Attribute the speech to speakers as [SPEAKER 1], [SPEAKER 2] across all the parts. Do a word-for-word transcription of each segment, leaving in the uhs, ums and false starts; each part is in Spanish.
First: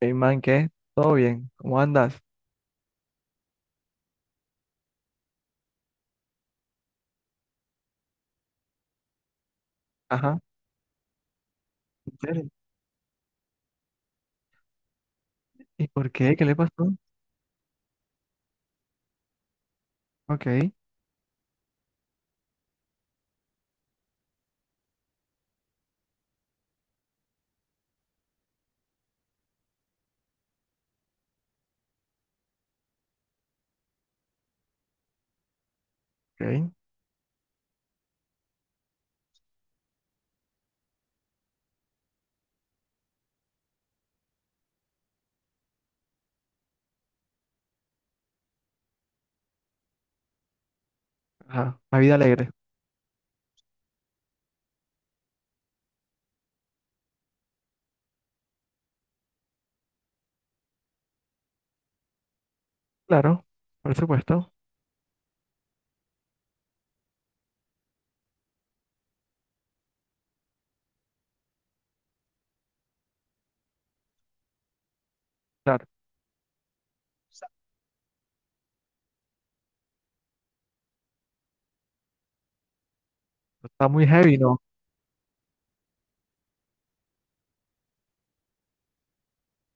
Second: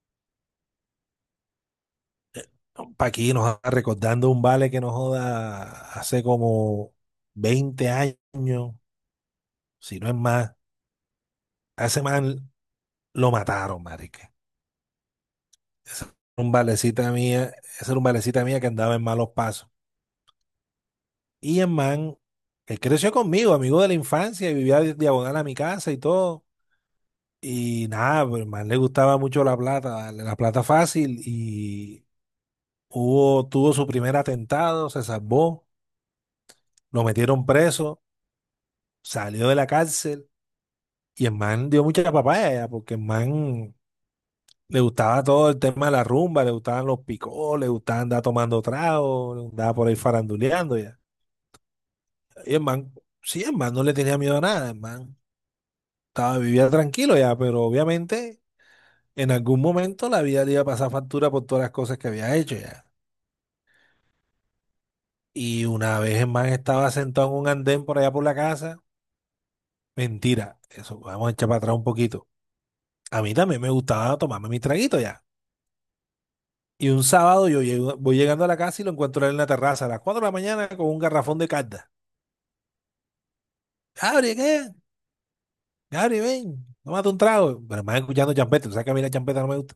[SPEAKER 1] Hey man, ¿qué? ¿Todo bien? ¿Cómo andas?
[SPEAKER 2] Paquí nos está recordando un vale que nos joda hace como veinte años, si no es
[SPEAKER 1] Ajá,
[SPEAKER 2] más. A ese
[SPEAKER 1] ¿en
[SPEAKER 2] man
[SPEAKER 1] serio?
[SPEAKER 2] lo mataron, marica.
[SPEAKER 1] ¿Y
[SPEAKER 2] Ese
[SPEAKER 1] por
[SPEAKER 2] era
[SPEAKER 1] qué? ¿Qué
[SPEAKER 2] un
[SPEAKER 1] le pasó?
[SPEAKER 2] valecita mía, Ese era un valecita mía que andaba en malos pasos.
[SPEAKER 1] Ok,
[SPEAKER 2] Y el man, él creció conmigo, amigo de la infancia, y vivía di- diagonal a mi casa y todo. Y nada, pues el man le gustaba mucho la plata, darle la plata fácil. Y hubo, tuvo su primer atentado, se salvó,
[SPEAKER 1] ok.
[SPEAKER 2] lo metieron preso, salió de la cárcel. Y el man dio mucha papaya, porque el man le gustaba todo el tema de la rumba, le gustaban los picos, le gustaba andar tomando trago, andaba por ahí faranduleando ya.
[SPEAKER 1] Ajá, una vida alegre.
[SPEAKER 2] Y el man, sí, el man no le tenía miedo a nada, el man estaba, vivía tranquilo ya, pero obviamente en algún momento la vida le iba a pasar factura por todas las cosas que había hecho ya.
[SPEAKER 1] Claro, por supuesto.
[SPEAKER 2] Y una vez el man estaba sentado en un andén por allá por la casa, mentira, eso, vamos a echar para atrás un poquito. A mí también me gustaba tomarme mi traguito ya.
[SPEAKER 1] Claro,
[SPEAKER 2] Y un sábado yo llego- voy llegando a la casa y lo encuentro a él en la terraza a las cuatro de la mañana con un garrafón de carta.
[SPEAKER 1] está muy
[SPEAKER 2] Gabri,
[SPEAKER 1] heavy, ¿no?
[SPEAKER 2] ¿qué? Gabri, ven, tómate un trago. Pero me van escuchando champeta, tú sabes que a mí la champeta no me gusta.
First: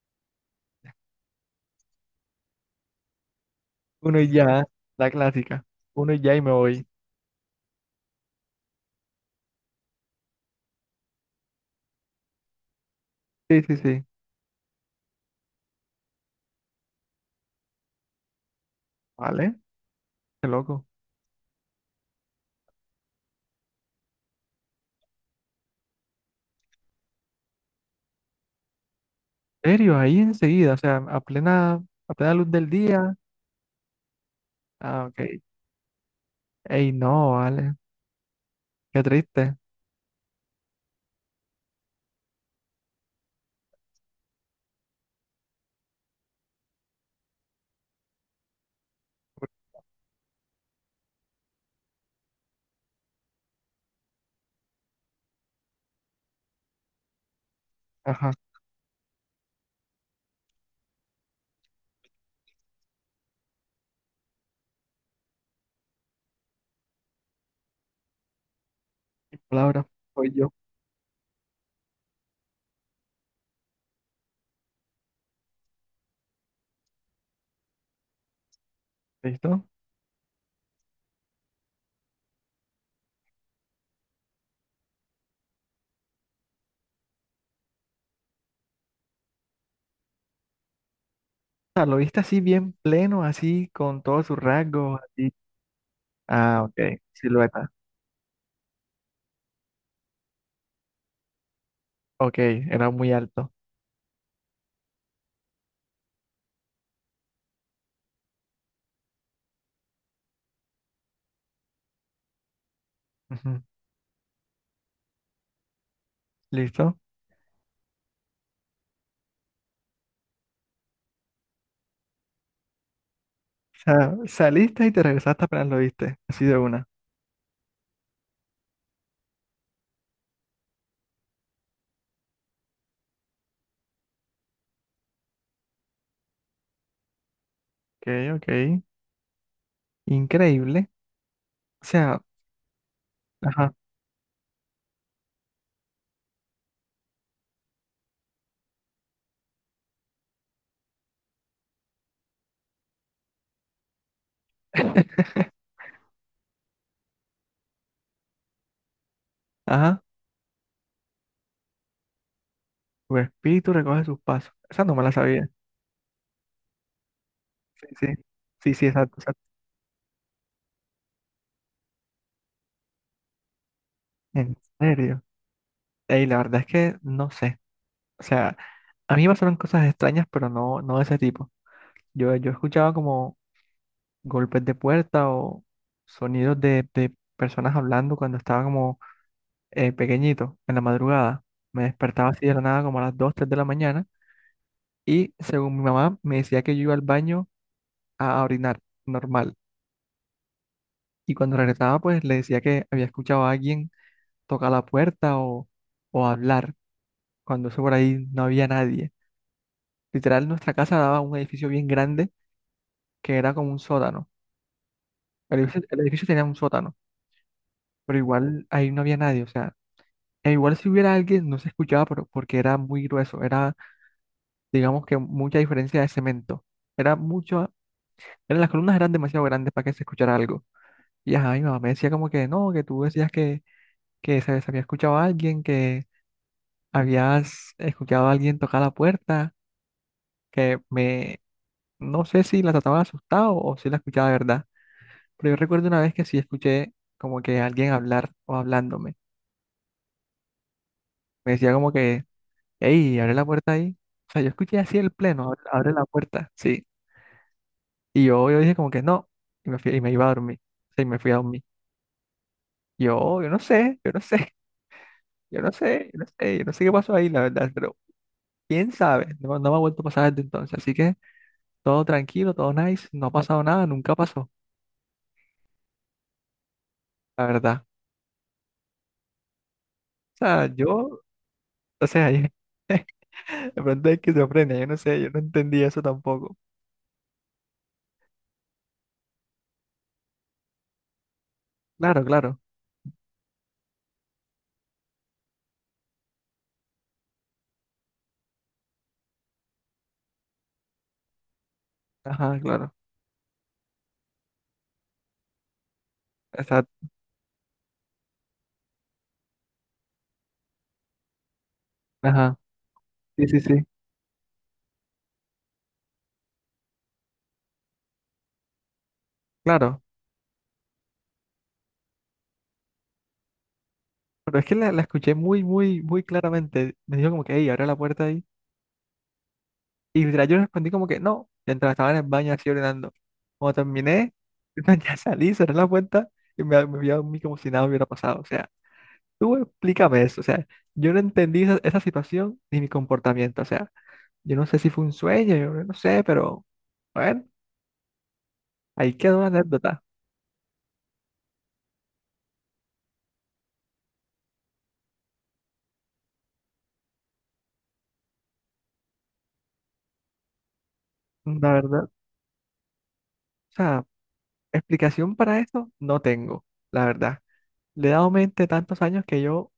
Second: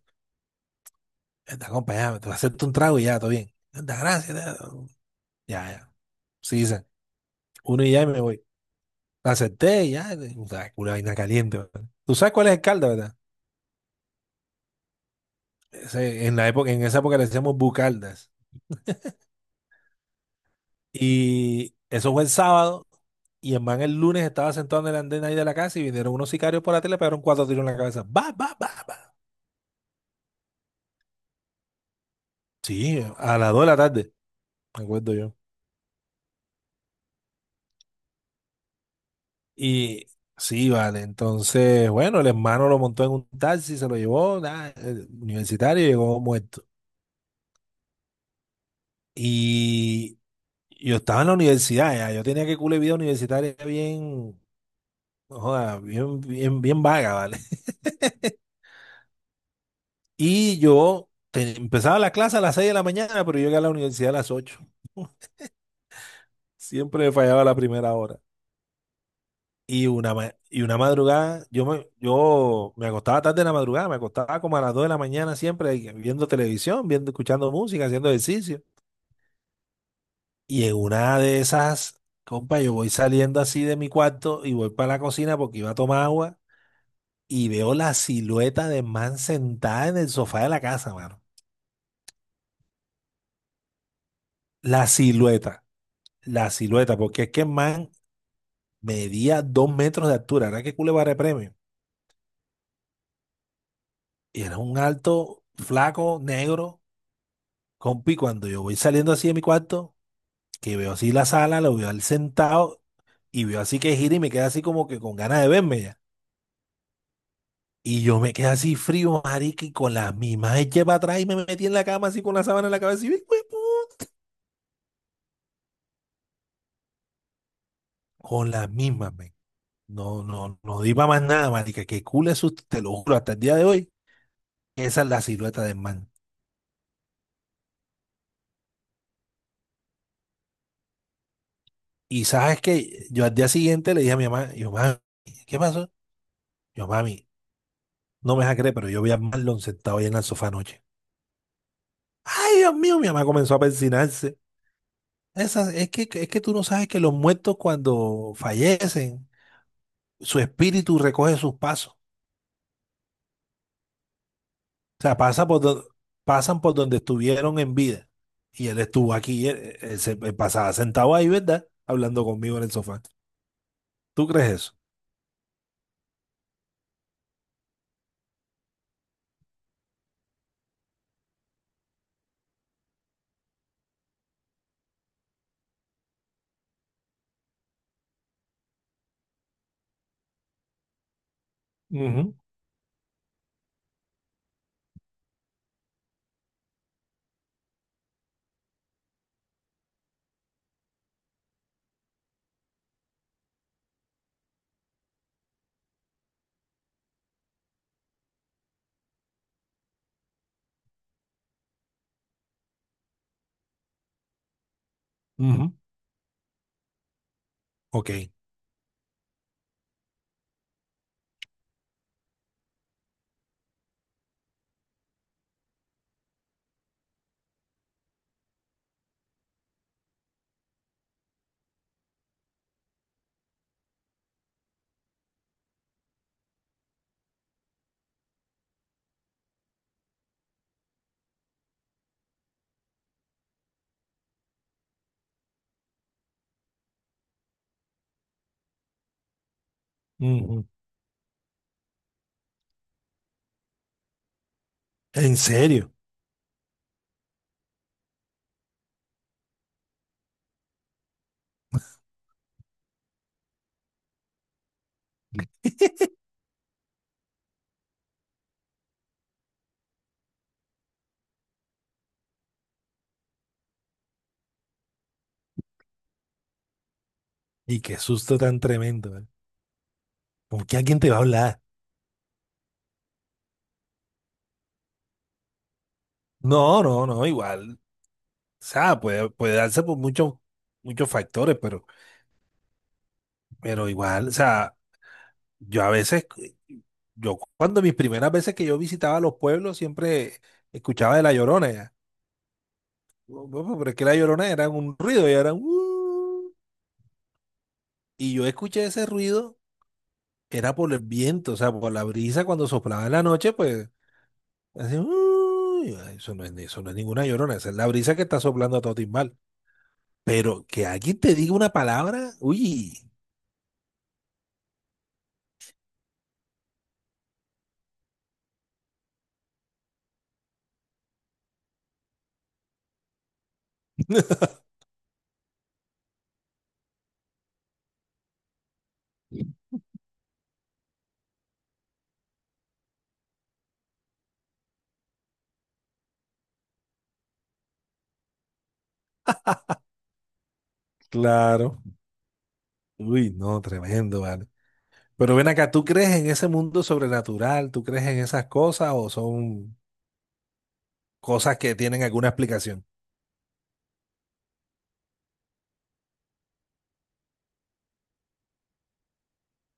[SPEAKER 2] Anda, acompáñame, te voy a hacerte un trago y ya, todo bien. Anda,
[SPEAKER 1] Uno y
[SPEAKER 2] gracias.
[SPEAKER 1] ya,
[SPEAKER 2] ta-
[SPEAKER 1] la clásica.
[SPEAKER 2] Ya, ya.
[SPEAKER 1] Uno y ya y me
[SPEAKER 2] Sí,
[SPEAKER 1] voy.
[SPEAKER 2] dicen, uno y ya y me voy. La acepté y ya, o sea, una vaina caliente. ¿Verdad? Tú sabes cuál es el calda, ¿verdad?
[SPEAKER 1] Sí, sí, sí.
[SPEAKER 2] Ese- en la época, en esa época le decíamos bucaldas.
[SPEAKER 1] Vale, qué loco.
[SPEAKER 2] Y eso fue el sábado. Y en man el lunes estaba sentado en el andén ahí de la casa y vinieron unos sicarios por la tele, pegaron cuatro tiros en la cabeza. ¡Bah, bah, bah, bah!
[SPEAKER 1] ¿En serio? Ahí enseguida, o sea, a plena, a plena luz del
[SPEAKER 2] Sí,
[SPEAKER 1] día.
[SPEAKER 2] a las dos de la tarde, me
[SPEAKER 1] Ah,
[SPEAKER 2] acuerdo yo.
[SPEAKER 1] ok. Ey, no, vale. Qué triste.
[SPEAKER 2] Y sí, vale. Entonces, bueno, el hermano lo montó en un taxi, se lo llevó, nada, el universitario, llegó muerto. Y yo estaba en la universidad, ya. Yo tenía que cule vida universitaria bien, no joda, bien, bien, bien vaga, ¿vale?
[SPEAKER 1] Ajá,
[SPEAKER 2] Y yo te- empezaba la clase a las seis de la mañana, pero yo llegué a la universidad a las ocho. Siempre fallaba la primera hora.
[SPEAKER 1] mi palabra.
[SPEAKER 2] Y una,
[SPEAKER 1] Soy
[SPEAKER 2] ma-
[SPEAKER 1] yo.
[SPEAKER 2] y una madrugada, yo me, yo me acostaba tarde en la madrugada, me acostaba como a las dos de la mañana siempre y viendo televisión, viendo, escuchando música, haciendo ejercicio.
[SPEAKER 1] ¿Listo? O
[SPEAKER 2] Y en una de esas, compa, yo voy saliendo así de mi cuarto y voy para la cocina porque iba a tomar agua y veo la silueta de man sentada en el sofá de la casa, mano.
[SPEAKER 1] sea, lo viste así bien pleno, así, con todos sus
[SPEAKER 2] La
[SPEAKER 1] rasgos, así.
[SPEAKER 2] silueta, la
[SPEAKER 1] Ah,
[SPEAKER 2] silueta,
[SPEAKER 1] ok,
[SPEAKER 2] porque es que el
[SPEAKER 1] silueta.
[SPEAKER 2] man medía dos metros de altura, era que Culebarre premio.
[SPEAKER 1] Ok, era muy alto.
[SPEAKER 2] Y era un alto, flaco, negro, compi. Cuando yo voy saliendo así de mi cuarto, que veo así la sala, lo veo al sentado y veo
[SPEAKER 1] Ujú,
[SPEAKER 2] así que gira y me queda así como que con ganas de verme ya.
[SPEAKER 1] ¿Listo? O
[SPEAKER 2] Y yo me quedé así frío, marica, y con las mismas eché para atrás y me metí en la cama así con la sábana en la cabeza y ¡uy, uy, pu-!
[SPEAKER 1] sea, saliste y te regresaste apenas lo viste, así de una.
[SPEAKER 2] Con las mismas, men. No, no, no di para más nada, marica. Que cool es, su- te lo juro, hasta el día de hoy. Esa es la silueta del man.
[SPEAKER 1] Ok, ok, increíble. O sea,
[SPEAKER 2] Y sabes que yo al día
[SPEAKER 1] ajá,
[SPEAKER 2] siguiente le dije a mi mamá, yo, mami, ¿qué pasó? Yo, mami, no me vas a creer, pero yo vi a Marlon sentado ahí en el sofá anoche. Ay, Dios mío, mi mamá comenzó a persinarse. Esa, es que, es que tú no sabes que los muertos cuando fallecen,
[SPEAKER 1] ajá,
[SPEAKER 2] su espíritu recoge sus pasos. O
[SPEAKER 1] tu espíritu recoge sus pasos. Esa no me la
[SPEAKER 2] sea, pasa
[SPEAKER 1] sabía.
[SPEAKER 2] por do- pasan por donde estuvieron en
[SPEAKER 1] Sí, sí,
[SPEAKER 2] vida. Y
[SPEAKER 1] sí,
[SPEAKER 2] él
[SPEAKER 1] sí,
[SPEAKER 2] estuvo
[SPEAKER 1] exacto, exacto.
[SPEAKER 2] aquí, él, él se él pasaba sentado ahí, ¿verdad? Hablando conmigo en el sofá. ¿Tú crees
[SPEAKER 1] En
[SPEAKER 2] eso?
[SPEAKER 1] serio. Ey, la verdad es que no sé. O sea, a mí me pasaron cosas extrañas, pero no, no de ese tipo. Yo, yo escuchaba como golpes de puerta o sonidos de, de personas hablando cuando estaba como eh, pequeñito, en la madrugada, me despertaba
[SPEAKER 2] Ujú,
[SPEAKER 1] así de la nada como a las dos tres de la mañana y según mi mamá me decía que yo iba al baño a orinar, normal. Y cuando regresaba pues le decía que había escuchado a alguien tocar la puerta o, o hablar, cuando eso por ahí no había nadie. Literal, nuestra casa daba un edificio bien grande que era como un sótano. El
[SPEAKER 2] ujú.
[SPEAKER 1] edificio, el edificio tenía un sótano,
[SPEAKER 2] Ok.
[SPEAKER 1] pero igual ahí no había nadie, o sea, e igual si hubiera alguien no se escuchaba pero, porque era muy grueso, era digamos que mucha diferencia de cemento. Era mucho, eran, las columnas eran demasiado grandes para que se escuchara algo. Y ajá, mi mamá me decía como que no, que tú decías que, que se se había escuchado a alguien, que habías escuchado a alguien tocar la puerta, que me, no sé si la trataba de asustado o si la escuchaba de verdad. Pero yo recuerdo una vez que sí escuché como que alguien hablar o hablándome.
[SPEAKER 2] Ujú.
[SPEAKER 1] Me decía como que, hey, abre la puerta ahí. O sea, yo escuché así el
[SPEAKER 2] ¿En
[SPEAKER 1] pleno, abre
[SPEAKER 2] serio?
[SPEAKER 1] abre la puerta, sí. Y yo, yo dije como que no, y me fui, y me iba a dormir. Sí, me fui a dormir. Yo, yo no sé, yo no sé, yo no sé, yo no sé, yo no sé qué pasó ahí, la verdad, pero quién sabe, no, no me ha vuelto a pasar desde entonces. Así que todo tranquilo, todo nice, no ha pasado nada, nunca pasó, la
[SPEAKER 2] Y
[SPEAKER 1] verdad.
[SPEAKER 2] qué susto tan tremendo, ¿eh?
[SPEAKER 1] O
[SPEAKER 2] ¿Cómo
[SPEAKER 1] sea,
[SPEAKER 2] que alguien te va a
[SPEAKER 1] yo,
[SPEAKER 2] hablar?
[SPEAKER 1] o sea, yo, de pronto es esquizofrenia, yo no sé, yo no entendí eso tampoco.
[SPEAKER 2] No, no, no, igual. O sea, puede, puede darse por muchos, muchos factores, pero,
[SPEAKER 1] Claro, claro,
[SPEAKER 2] pero igual, o sea, yo a veces, yo cuando mis primeras veces que yo visitaba los pueblos, siempre escuchaba de la Llorona ya.
[SPEAKER 1] ajá, claro,
[SPEAKER 2] Bueno, bueno, pero es que la Llorona era un ruido, y era un... "Uh".
[SPEAKER 1] exacto,
[SPEAKER 2] Y yo escuché ese ruido, era por el viento, o sea, por la brisa
[SPEAKER 1] ajá,
[SPEAKER 2] cuando soplaba en la
[SPEAKER 1] sí,
[SPEAKER 2] noche,
[SPEAKER 1] sí, sí,
[SPEAKER 2] pues, así, "Uh". Y yo, "Ay, eso no es, eso no es ninguna Llorona, esa es la brisa que está soplando a todo timbal."
[SPEAKER 1] claro.
[SPEAKER 2] Pero que alguien te diga una palabra, uy,
[SPEAKER 1] Pero es que la, la escuché muy, muy, muy claramente. Me dijo como que, hey, abre la puerta. Y literal yo respondí como que no, mientras estaba en el baño así orinando. Cuando terminé, ya salí, cerré la puerta y me, me vi a dormir como si nada hubiera pasado. O sea, tú explícame eso. O sea, yo no entendí esa, esa situación ni mi comportamiento. O sea, yo no sé si fue un sueño, yo no sé, pero bueno, ahí quedó la anécdota.
[SPEAKER 2] claro, uy, no, tremendo, vale. Pero ven acá, ¿tú crees en ese mundo sobrenatural? ¿Tú crees en esas cosas o son cosas
[SPEAKER 1] La
[SPEAKER 2] que tienen
[SPEAKER 1] verdad, o
[SPEAKER 2] alguna explicación?
[SPEAKER 1] sea, explicación para esto no tengo, la verdad. Le he dado mente tantos años que yo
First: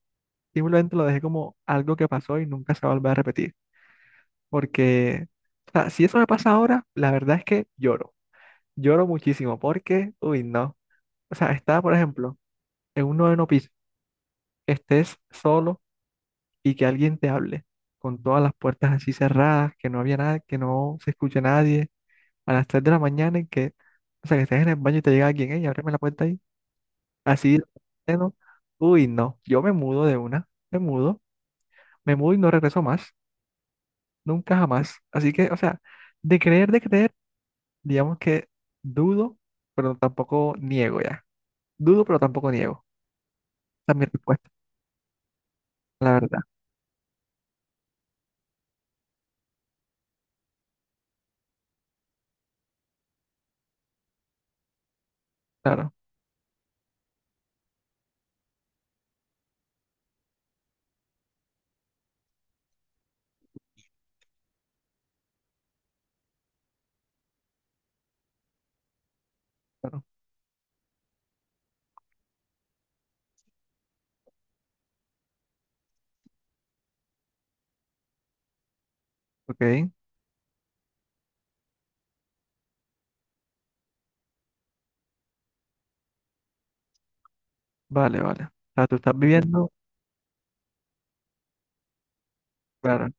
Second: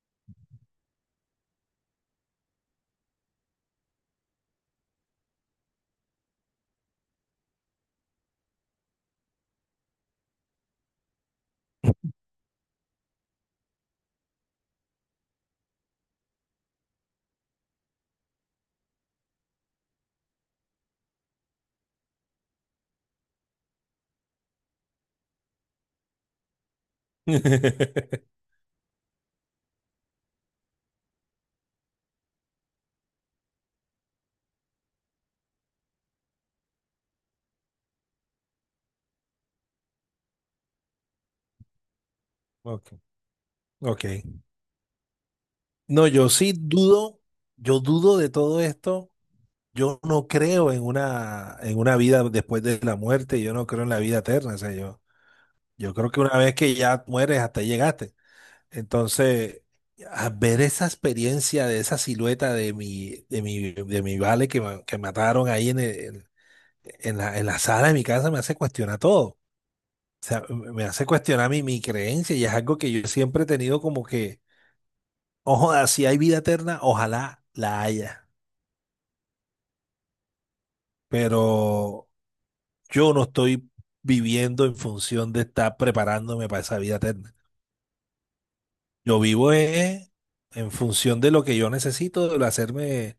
[SPEAKER 1] simplemente lo dejé como algo que pasó y nunca se va a volver a repetir. Porque, o sea, si eso me pasa ahora, la verdad es que lloro. Lloro muchísimo porque, uy, no. O sea, estar, por ejemplo, en un noveno piso, estés solo y que alguien te hable, con todas las puertas así cerradas, que no había nada, que no se escuche nadie, a las tres de la mañana y que, o sea, que estés en el baño y te llega alguien, hey, ábreme la puerta ahí. Así, de pleno. Uy, no. Yo me mudo de una, me mudo, me mudo y no regreso más, nunca jamás. Así que, o sea, de creer, de creer. Digamos que dudo, pero tampoco niego ya. Dudo, pero tampoco niego.
[SPEAKER 2] Ok,
[SPEAKER 1] Esa es
[SPEAKER 2] ok.
[SPEAKER 1] mi respuesta,
[SPEAKER 2] No,
[SPEAKER 1] la
[SPEAKER 2] yo
[SPEAKER 1] verdad.
[SPEAKER 2] sí dudo, yo dudo de todo esto. Yo no creo en una, en una vida después de la muerte, yo no creo en la vida eterna. O sea, yo,
[SPEAKER 1] Claro,
[SPEAKER 2] yo creo que una vez que ya mueres, hasta ahí llegaste. Entonces, a ver esa experiencia de esa silueta de mi, de mi, de mi vale que, ma- que mataron ahí en, el- en- en la, en la sala de mi casa me hace cuestionar todo.
[SPEAKER 1] claro.
[SPEAKER 2] O sea, me me hace cuestionar mi, mi creencia y es algo que yo siempre he tenido como que, ojo, si hay vida eterna, ojalá la haya.
[SPEAKER 1] Ok,
[SPEAKER 2] Pero yo no estoy viviendo en función de estar preparándome para esa vida eterna.
[SPEAKER 1] vale, vale. O sea, tú estás
[SPEAKER 2] Yo vivo
[SPEAKER 1] viviendo,
[SPEAKER 2] eh, en función de lo que yo necesito, de
[SPEAKER 1] claro,
[SPEAKER 2] hacerme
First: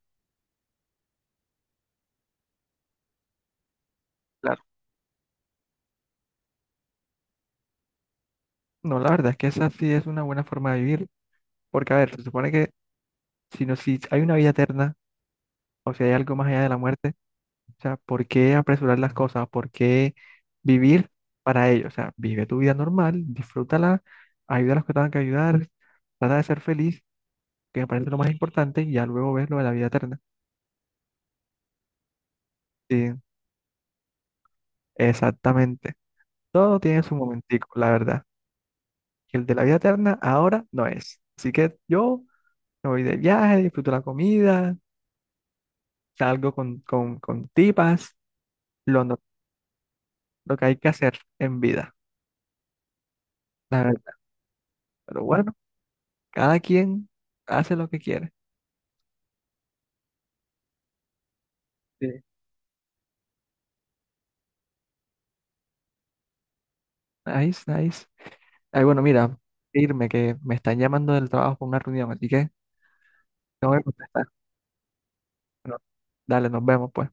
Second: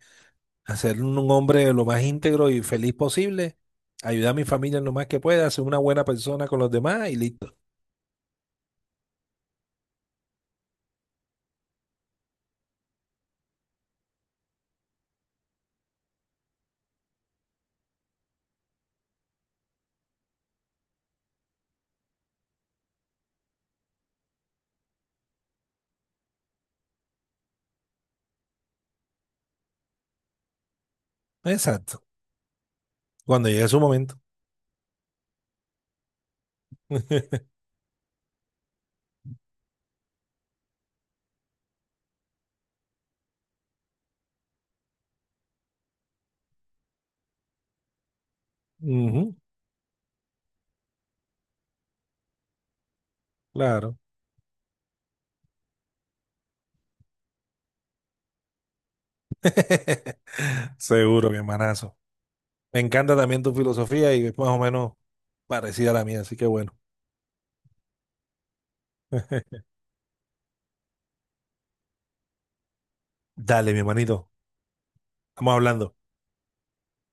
[SPEAKER 2] hacer un hombre lo más íntegro y feliz posible, ayudar a mi
[SPEAKER 1] claro.
[SPEAKER 2] familia en lo más que pueda, ser una buena persona con los demás y listo.
[SPEAKER 1] No, la verdad es que esa sí es una buena forma de vivir, porque a ver, se supone que si, no, si hay una vida eterna, o si hay algo más allá de la muerte, o sea, ¿por qué apresurar las cosas? ¿Por qué vivir para ello? O sea, vive tu vida normal, disfrútala, ayuda a los que tengan que ayudar, trata de ser feliz, que me parece lo más importante, y ya luego ves lo de la vida eterna.
[SPEAKER 2] Exacto.
[SPEAKER 1] Sí,
[SPEAKER 2] Cuando llegue su momento.
[SPEAKER 1] exactamente. Todo tiene su momentico, la verdad. Y el de la vida eterna ahora no es. Así que yo me voy de viaje, disfruto la comida, salgo con, con, con tipas, lo, no-
[SPEAKER 2] Ujú,
[SPEAKER 1] lo que hay que hacer en vida, la
[SPEAKER 2] claro.
[SPEAKER 1] verdad. Pero bueno, cada quien hace lo que quiere.
[SPEAKER 2] Seguro, mi hermanazo.
[SPEAKER 1] Sí.
[SPEAKER 2] Me encanta también tu filosofía y es más o menos parecida a la mía, así que bueno.
[SPEAKER 1] Nice, nice. Ay, bueno, mira, irme que me están llamando del trabajo por una reunión, así que
[SPEAKER 2] Dale,
[SPEAKER 1] tengo
[SPEAKER 2] mi
[SPEAKER 1] que contestar.
[SPEAKER 2] hermanito. Estamos
[SPEAKER 1] Bueno,
[SPEAKER 2] hablando.
[SPEAKER 1] dale, nos vemos pues.